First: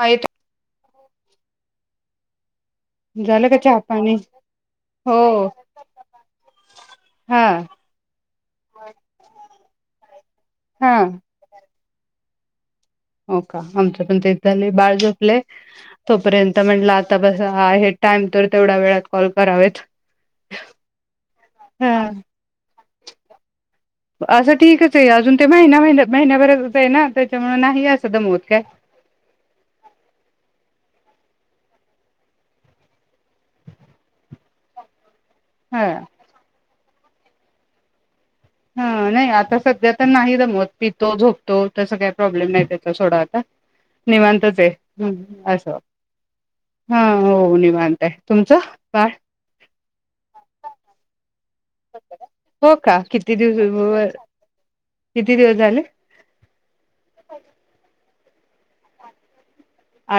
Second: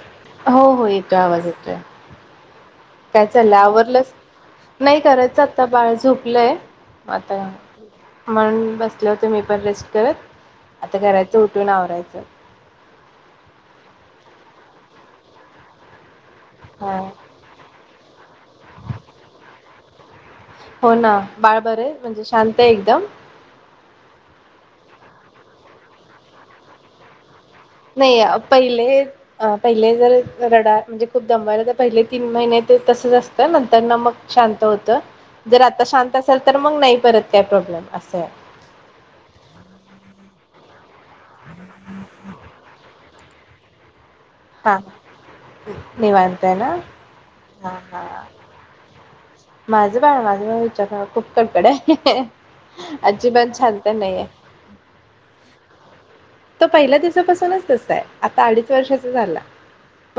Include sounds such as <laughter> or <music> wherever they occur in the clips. हा येतो हो हो येतोय आवाज येतोय काय झालं का चाललंय चहा आवरलंस पाणी नाही हो करायच आता बाळ झोपलंय हा आता म्हण बसले होते मी पण रेस्ट करत हा आता करायचं उठून आवरायचं. स <unintelligible> हो का आमच्या पण ते झाले बाळ झोपले त. र्यंत म्हटलं हा आता बस. टाईम तर तेवढ्या वेळात कॉल करावेत. हो ना बाळबरे हा म्हणजे शांत आहे एकदम असं ठीकच आहे अजून ते महिना महि महिन्याभरच आहे ना. त्याच्यामुळे असं नाही दमवत काय पहिले पहिले जर रडा म्हणजे खूप दमवाला तर पहिले तीन महिने तसच असतं नंतर न मक शांत होतं. जर आता हा शांत असेल तर मग नाही. परत काय प्रॉब्लेम असा आहे. हा नाही आता सध्या तर नाही जमत. पितो झोपतो तसं काय प्रॉब्लेम नाही त्या सोडाात. हओ. <unintelligible> निवांतच हा आहे असं, निवांत आहे ना हा हो हा निवांत आहे. हा तुमचं बाळ? माझं बाळ माझं म विचार खूप कडकड आहे. हो का किती अजिबात शांत दिवसर नाहीये किती दिवस झाले. तो पहिल्या दिवसापासूनच अससत. आता अडीच वर्षाचा झाला.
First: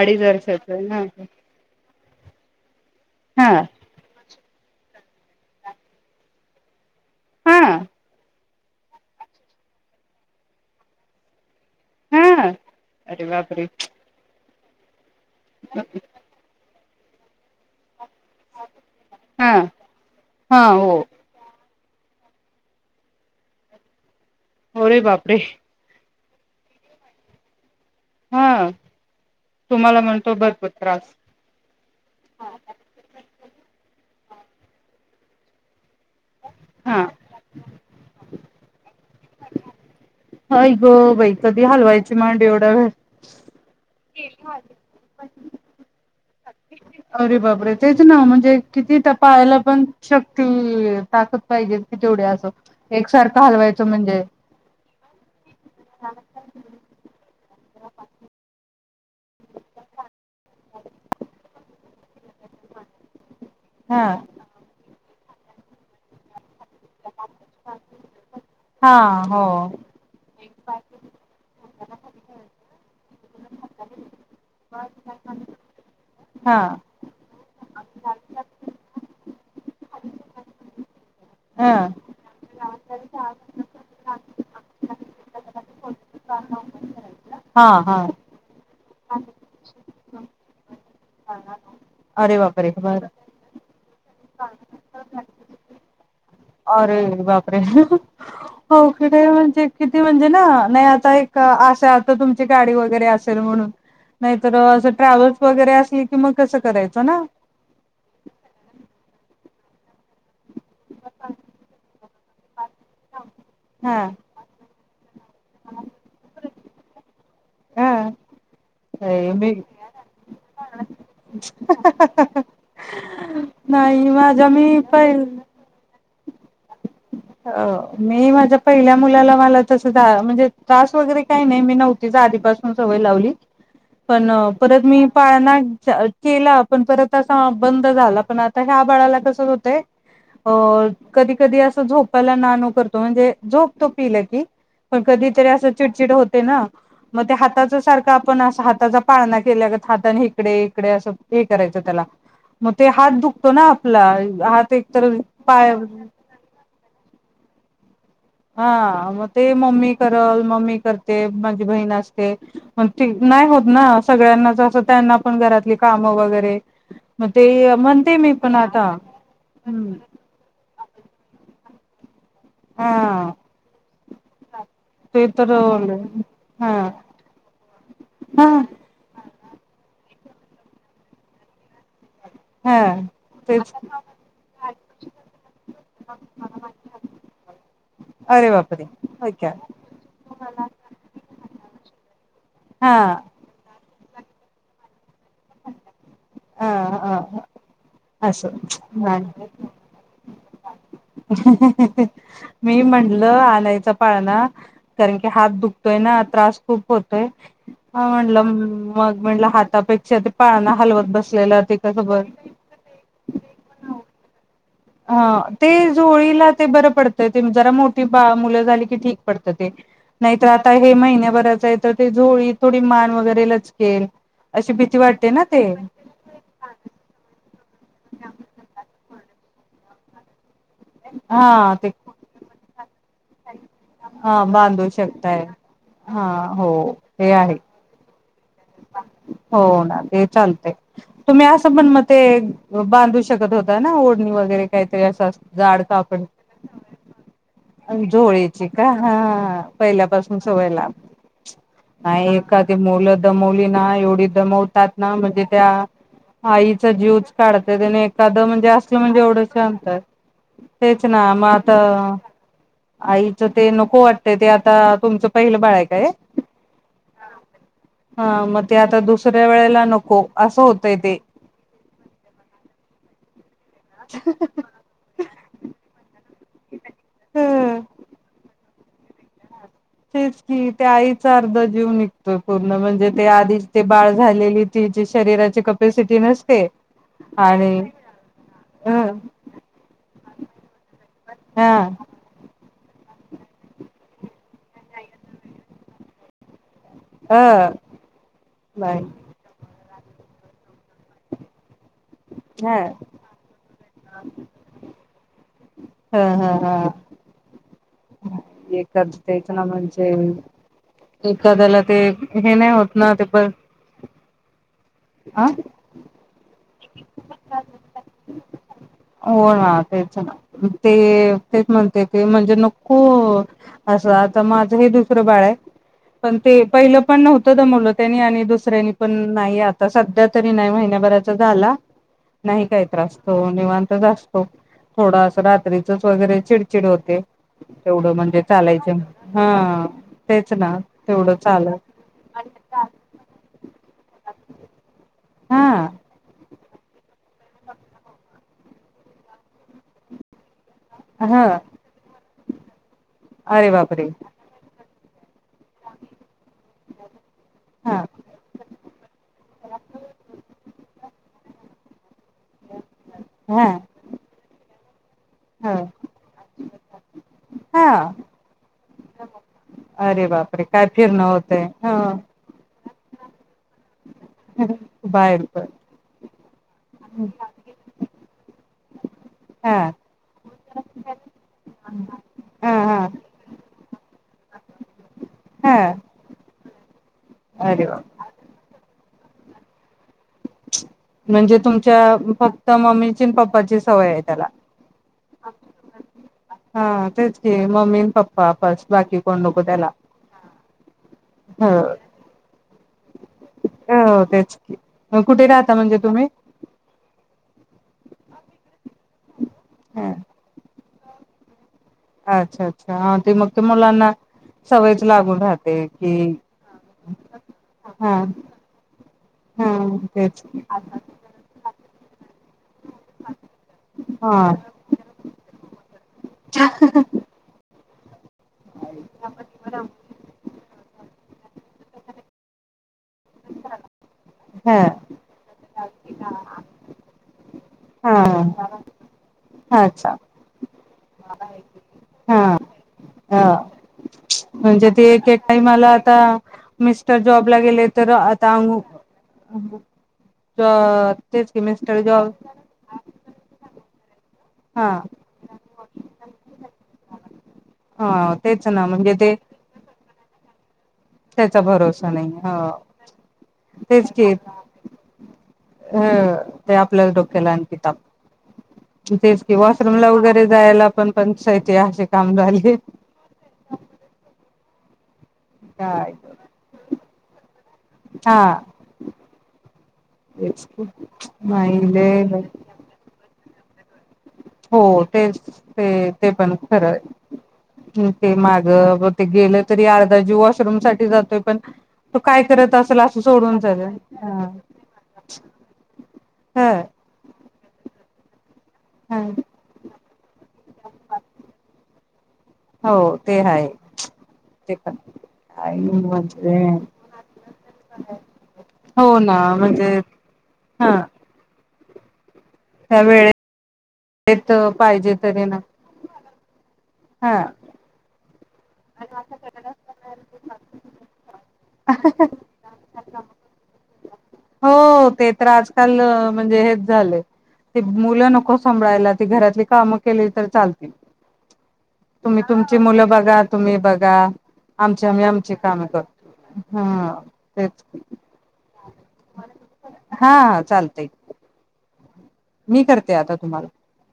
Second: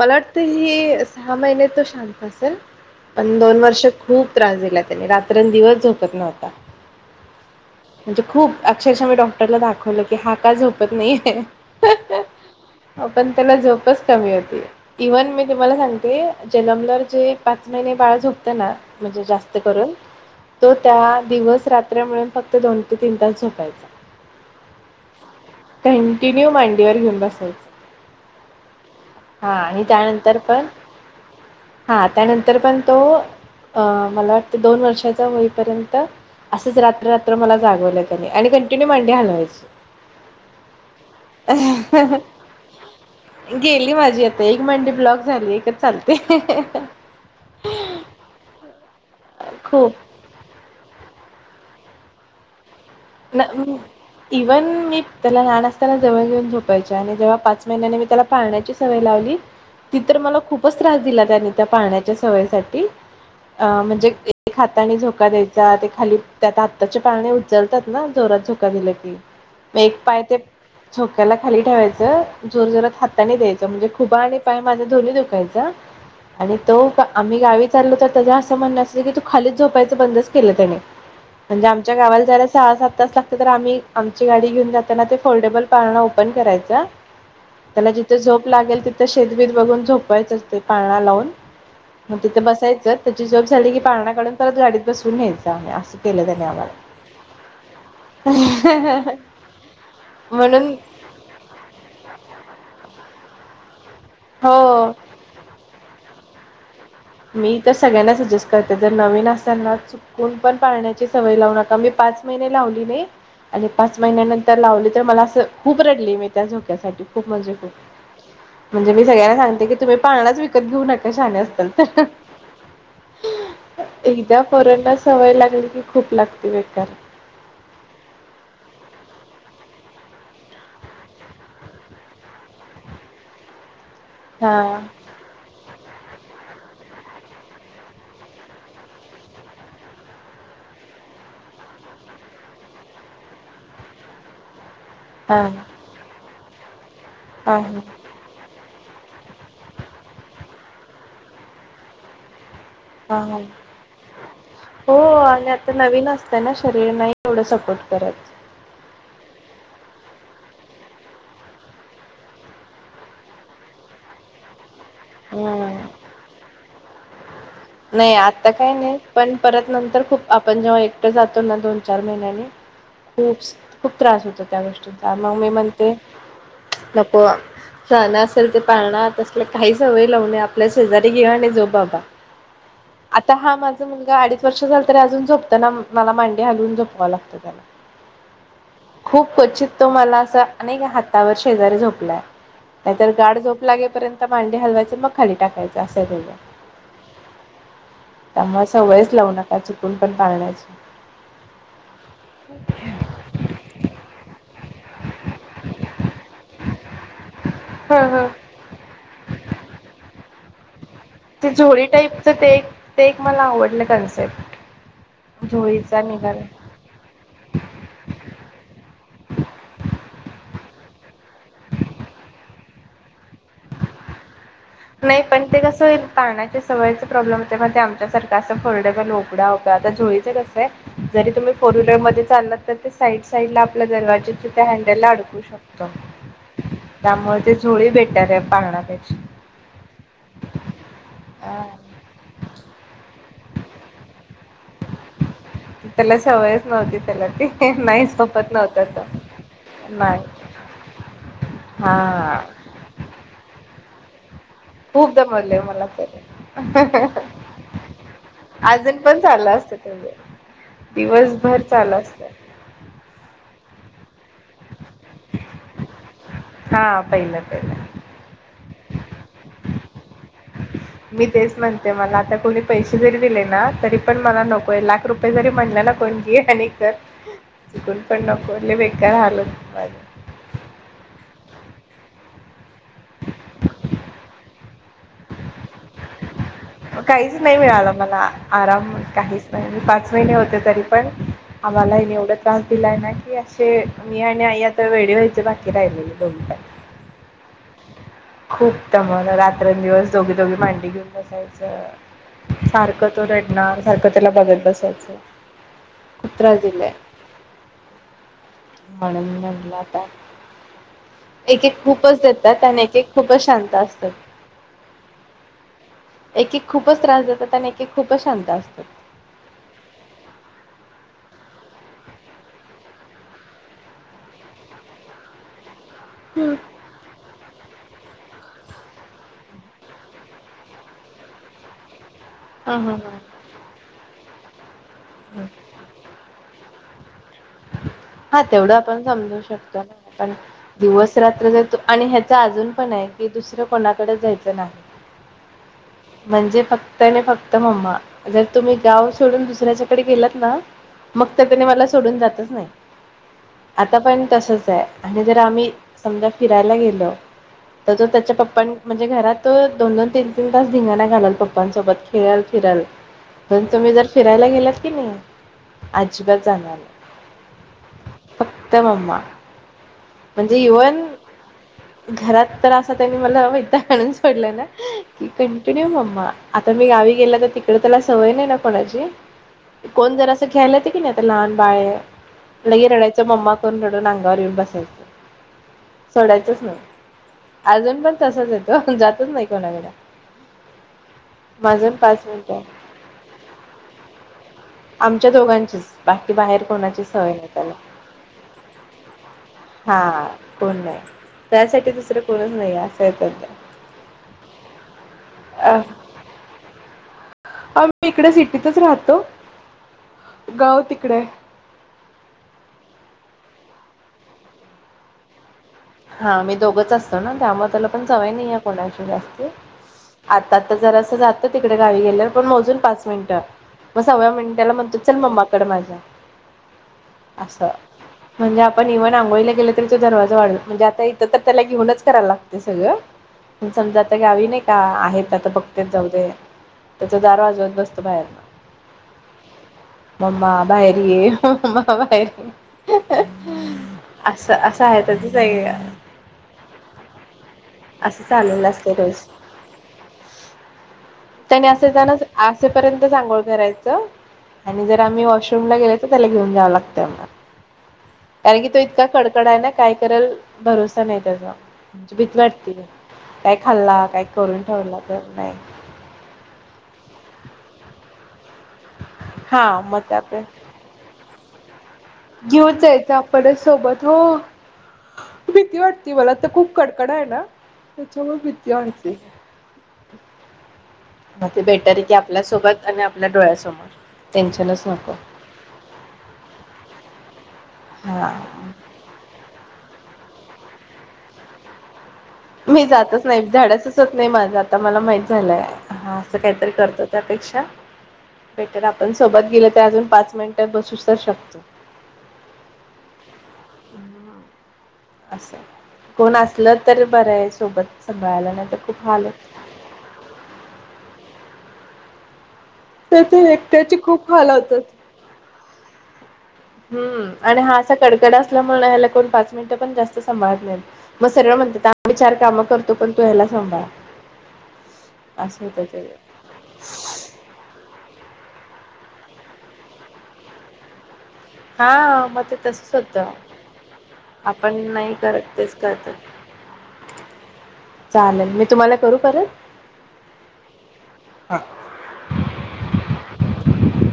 अडीच वर्षाच ही सहा महिने तो शांत असल. पण हा दोन वर्ष खूप त्रास दिला त्यानी रात्र दिवस झोपत नव्हता. हा हा म्हणजे खूप. अक्षरशः मी डॉक्टरला दाखवलं की, हा का झो पत नाही है. हा अरे पण त्याला बापरे झोपच कमी होती. इव्हन मी तुम्हाला सांगते जन्मलाव जे पाच महिने बाळ झोकत ना म्हणजे हा जास्त करून हा तो हो त्या दिवस रात कत्र्यामुळे फक्त दोन ते तीन तास झोपायचा. होरे बापरे. कंटिन्यू मांडीवर घेऊन बसायच. हा हा आणि तुम्हाला म्हणतो त्यानंतर पण भरपूर त्रास हा, त्यानंतर पण तो अ मला वाटतं दोन वर्षाचा होईपर्यंत त असंच हा रात्र रात्र मला जागवलंय. आणि कंटिन्यू मांडी हलवायच. अऐ ग बाई कधी हलवायची मांड एवढा वेळ. गेली वी हं हं हं अरे बाबरे तेच ना म्हणजे. किती त्या पाहायला पण खूप शक्ती ताकद. पाहिजे कि तेवढ्या असो. ना उ इव्हन मी त्याला लहान असताना जवळ घऊन झोपायची, आणि जेव्हा पाच महिन्याने मी त्याला पाळण्याची सवय लावली, ती तर मला खूपच त्रास दिला त्यानी त्या पाळण्या सवयसाठी आ हा म्हणजे हाताने झो झोका द्यायचा ते खाली त्या आत्ताचे पाळणे उचलत. मग जोरात झो दिला हा की, हो मे एक पाय ते झोक्याला खाली ठेवायच, जोर जोरात हातानी द्यायच, म्हणजे खुबा आणि पाय माझ्या दोन्ही दुखायचं, आणि हा तो पा आ मी गावीच. चाल तर त्यां असं म्हण असं की तू. खालीच झोपायचं बंदच केलं त्याने. म्हणजे ह आमच्या गावाला जरा सहा सात तास लागते तर आम्ही, आमची गाडी घेऊन जाताना ते फोल्डेबल पाळणा ओपन करायचा. हा त्याला हा जिथे झोप लागेल तिथ. शेतबीत बघून झोपायचं ते पाळना लावून मग अरे तिथं बापरे बसायचं बर. त्याची झोप झाली की पाळना न परत गाडीत बसून न्यायचं केलं त्याने आम्हाला रे बाप हो म्हणजे किती म्हणजे ना म्हणून नाही आता एक आशा आता तुमची गाडी वग. वगैरे असेल म्हणून नाहीतर हो असं ट्रॅव्हल्स वगैरे असले की मग कसं कराय मी तर सगळ्यांना सजेस्ट करते. जर नवीन असाल ना चुकून पण पाळण्याची सवय लावू नका मी पाच महिने लावली नाही. आणि पाच हा महिन्यानंतर लावले तर मला असं खूप रडली मी त्या झोक्यासाठी खूप म्हणजे खूप. हा म्हणजे मी सगळ्यांना सांगते की तुम्ही पाळनाच विकत घेऊ न का शहाने असताल तर ह...... नाही एकदा माझ्या मी पोरांना पहि सवय लागली की खूप लागते बेकार. अ मी माझ्या पहिल्या मुलाला मला तस म्हणजे त्रास वगैरे काही नाही, मी नव्हतीच आधीपासून सवय लावली. पण हा परत मी पाळना. केला पण परत असा बंद झाला पण आता ह्या बाळाला कस होतंय अ कधी कधी अस झोप झोपायला ना-णू करतो म्हणजे जोपतो पिलं की पण हा कधीतरी असं चिडचिड होते पण. ते ना. मग ते हा हाताच हा सारख आपण असं हात. त्याचा पाळना केल्यागत, हाताने इकडे-इकडे असं हे करायचो त्याला. मग ते हात हा दुखतो ना आपला हात हो एकतर आणि आता पाय नवीन असतंय ना शरीर नाही एवढं सपोर्ट करत. हा मग ते मम्मी करल, मम्मी करते, माझी बहीण असते, म नाही होत ना सगळ्यांनाच असं. त्यांना पण हम्म घरातली काम वगैरे ते नाही म्हणते मी आता पण काही नाही, पण परत नंतर खूप आपण जेव्हा एकटं जातो ना दोन चार महिन्याने. हा खूप खूप त्रास होतो, त्या गोष्टीचा ते मग मी तर म्हणते, हा नको शहान हा असेल ते पाळणार आपल काही सवय लावू नये, आपल्या शेजारी घेवा आणि झोप बाबा हा आता हा तेच माझा मुलगा अडीच वर्ष झाला तरी अजून झोपताना मला मांडी हालवून झोपवावं लागतं त्याला अरे बापरे खूप ओके क्वचित तो मला अस अनेक हातावर शेजारी झोपलाय हा नाहीतर गाड लागेपर्यंत. मांडी हलवायचे मग खाली टाकायचं अस आहे तेचं. अ अ असं त्यामुळे सवयच लावू नाही नका चुकून पण. पाळण्याची मी म्हटलं आणायचा पाळणा कारण की हात दुखतोय ना त्रास खूप होतोय ह ह म्हणलं मग म्हणलं हाता पेक्षा पाळणा हलवत ते बसलेलं झोडी कसं बर टाईपच ते ते एक मला आवडलं कन्सेप्ट ह ते झोळीचा निघाला जोळीला ते बरं पडतं ते जरा मोठी बा मुलं झाली की ठीक पडत ते नाहीत ता हे महिन्याभराच आहे तर ते झोळी थोडी मान वगैरे लचकेल अशी भीती नाही वाटते पण ना ते कसं होईल पााण्याच्या सवयचा प्रॉब्लेम होते म ते आमच्या सारखं असं फरडेबल उकडाव आता झोळीच कसं जरी तुम्ही हा फोर ते व्हीलर मध्ये चाललात तर ते साईड साईड ला आपल्या हा दरवाज्या त्या बांधू हँडल ला अडकू शकताय शकत. हा हो त्यामुळे ते आहे झोळी बेटर आहे. पाळणा पेक्षा ते चालतय चालतय तुम्ही असं पण ते बांधू शक शगत होता ना ओढणी वर हे काहीतरी असं असतं जाड त्याला कापड सवयच नव्हती त्याला ती नाही झोपत झोळीची नव्हता का तो. हा नाही पहिल्यापासून सवय लाव आ हा एखादी मुल दमवल ती ना एवढीत दमवतात ना खूप म्हणजे दमवलंय त्या मला तरी. आईचा जीवच काढत्यात आणि एखादं म्हणजे असल अजून म्हणजे पण एवढं चालू असतं शांत तेवढे तेच ना मग दिवसभर चालू आता असतं. आईचं ते नको वाटतय ते आता तुमचं पहिलं बाळ आहे का हे हा पहिलं पहिलं. ह म ते आता दुसऱ्या वेळेला नको असं होत मी तेच म्हणते मला आता कोणी पैसे जरी दिले ना तरी पण मला नकोय लाख रुपये जरी म्हटल ना कोणी ये आणि कर ह चुकुनपण नको कळाल तेच की ते आई अर्धा जीवुन निघतोय बघ म्हणजे ते आधीच ते बाळ झालेली ति शरीराची कपसिटी नस काहीच नाही मिळालं मला आराम ह काहीच नाही म पाच महिने होते तरी पण हा आम्हाला एवढं तान तिलाय ना की असे मी आणि आई आता वेडे व्हायचे बाकी राहिलेले दोनी पण हा खूप दमवलं रात्रनं दिवस दोघी दोघी मांडीवर घेऊन बसायचं ह सारखं तो रडणार सारखं त्याला बघत बसायचं. हा, खूप हा त्रास हा. दिलाय म्हणून म्हटलं आता म्हणजे एक एक एखाद्याला ते खूपच हे येतात, नाही आणि एक होत एक खूपच शांत असतात. आ. एक एक खूपच त्रास देतात, आणि एक एक खूपचं शांत असतात. हो ना तेच ना ते तेच म्हणते ते म्हणजे नको असं आता माझं हे दुसरं बाळ आहे. पण ते पहिलं पण नव्हतं दमवलं. त्यांनी आणि दुसऱ्यांनी पण नाही आता सध्या तरी नाही महिन्याभराचा झाला. नाही हा काही हा हा त्रासतो निवांत असतो हो थोडा अस हा रात्रीचा वगैरे चिडतो चिड होते. तेवढं हा म्हणजे तेवढं चालायचं आपण समजू शकतो हा ना आपण तेच ना दिवस तेवढं रात्र जर चालत आणि ह्याच अजून पण आहे कि दुसरं कोणाकडे जायचं नाही. हा म्हज म्हणजे फक्त आणि फक्त मम्मा जर तुम्ही गाव सोडून दुसऱ्याच्याकडे गेलात ना. मग त हा त्याने मला सोडून जात ते नाही, अरे आता बापरे! पण तसच आहे. आणि जर आम्ही समजा फिरायला गेल तर तो हां, त्याच्या पप्प म्हणजे घरात तो दोन दोन तीन तीन तास धिंगाणा घालल पप्पांसोबत. फिराल फिराल म्हणून हां, तुम्ही जर फिरायला गेलात कीनी आजीबात चालणार नाही. हा उत्तममा. अरे बापरे काय फिर नव्हते हा घरात तर असं त्यांनी मला वैताग आणून सोडलंय ना. ह बाहेर पण. कंटिन्यू मम्मा. आता मी गावी गेल तर तिकडे तेला.. सवय नाही ना कोणाची हां, कोण जरा घ्यायला येते की नाय आता लहान बाळ ये हां, लय हां, रडायच मम्मा करून रडून अंगावर येऊन बसायचं हां. सोडायचंच न अरे वा! अजून पण तसच येतो जात तच नाय कोणाकड म्हणजे तुमच्या मिनिटं आहे फक्त मम्मीची पप्पाची सवय आहे त्याला आमच्या दोघांचीच बाकी बाहेर कोणाची हा सवय तेच नाही कि त्याला मम्मी पप्पा फस्ट बाकी कोन नको त्याला. हा कोण नाही हो, त्यासाठी दुसरं कोणच नाही असं आहे त्यांच हो तेच की. मग कुठे राहता म्हणजे तुम्ही? आम्ही इकडे सिटीतच राहतो. हां, त गावती इकडे अच्छा अच्छा हा ते मग ते मुलांना सवयच लागून राहत हा आम्ही दोघच असतो ना त्यामुळे त्याला पण हां, सवय नाही आहे कोणाची जास् हां, तेच. आता आता जरा अस जात तिकडे गावी गेल्या पण मोजून पाच मिनिटं मग सव्व्या हां, मिनिटाला म्हणतो चल मम्माकड माझा असं म्हणजे आपण इव्ह आंघोळीला गेलो तरी तो दरवाजा वाढव म्हणजे आता इथं तर त्याला घेऊनच करायला लागतय सगळं पण समजा गावी नाय का हां. आहेत आता बघ तेच जाऊदे त्याचा दार वाज हा हा अच्छा मम्मा बाहेर ये हा ह <unintelligible> <inaudible> असं असं म्हणजे ते आहेत एक आधी एक टाइमाला आता मिस्टर जॉबला गेले तर अस आता चालवल असत रोज अ तेच की त्यांनी असे मिस्टर जॉब असेपर्यंत सांग करायचं आणि हा जर आम्ही वॉशरूमला गेले तर त्याला घेऊन जाय लागतय मला हा कारण तेच की तो ना इतका म्हणजे ते कडकडा आहे ना काय करल भरोस त्याचा भरोसा नाही काय हं खाल्ला तेच काय की करून ठेवला तर नाही हं ते आपल्याला डोक्याला आणखी ताप हं तेेच की हा मग वॉशरूमला त्या वगैरे जायला पण पंचाईत ते आसे घेऊन जायचं आपणच सोबत हो. भीती काय वाटती मला तर खूप कडकडा आहे ना त्याच्यामुळे हा भीती आणखी तेच म ते बेटर आहे की नाही आपल्यासोबत आणि आपल्या डोळ्यास <unintelligible> हो तेच तेच ते पण खरं हम्म हा ते मागं ब ते गेलं. तरी अर्धा जीव वॉशरूम साठी जातोय पण तो काय करत मी असेल असं जातच नाही सोडून झालं धाडसच होत नाही माझं आता मला माहित झालंय, असं ह काहीतरी करतो त्यापेक्षा बेटर आपण ह सोबत गेल तर अजून पाच मिंट बसू तर शकतो. हो ते आहे. ते पण असं कोण म्हणजे असलं तर बरं आहे सोबत सांभाळायला नाही तर खूप हो हाल ना म्हणजे हा त्या ते त्याची खूप हाला होतात. पाहिजे तरी ना हम्म आणि हा असा कडकडा स म्हणायला कोण पाच मिनिटं पण जास्त सांभाळत नाही मग सरळ म्हणतात आम्ही चार कामं करतो पण तू ह्याला सांभाळ हो ते तर अस होत. आजकाल मुलं नको को संभळायला ते घरातली काम केली तर चालतील. हा तुम्ही मग ते तुमची तसच मुलं होतं. बघा तुम्ही बघा आपण आमच्या नाही आम्ही आमची करत तेच काम करतो करतात. ह तेच. तु हा चालतंय. मी करते आता तुम्हाला.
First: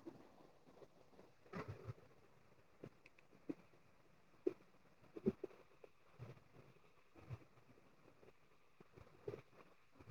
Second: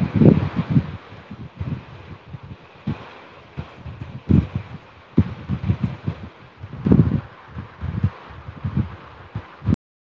<inaudible>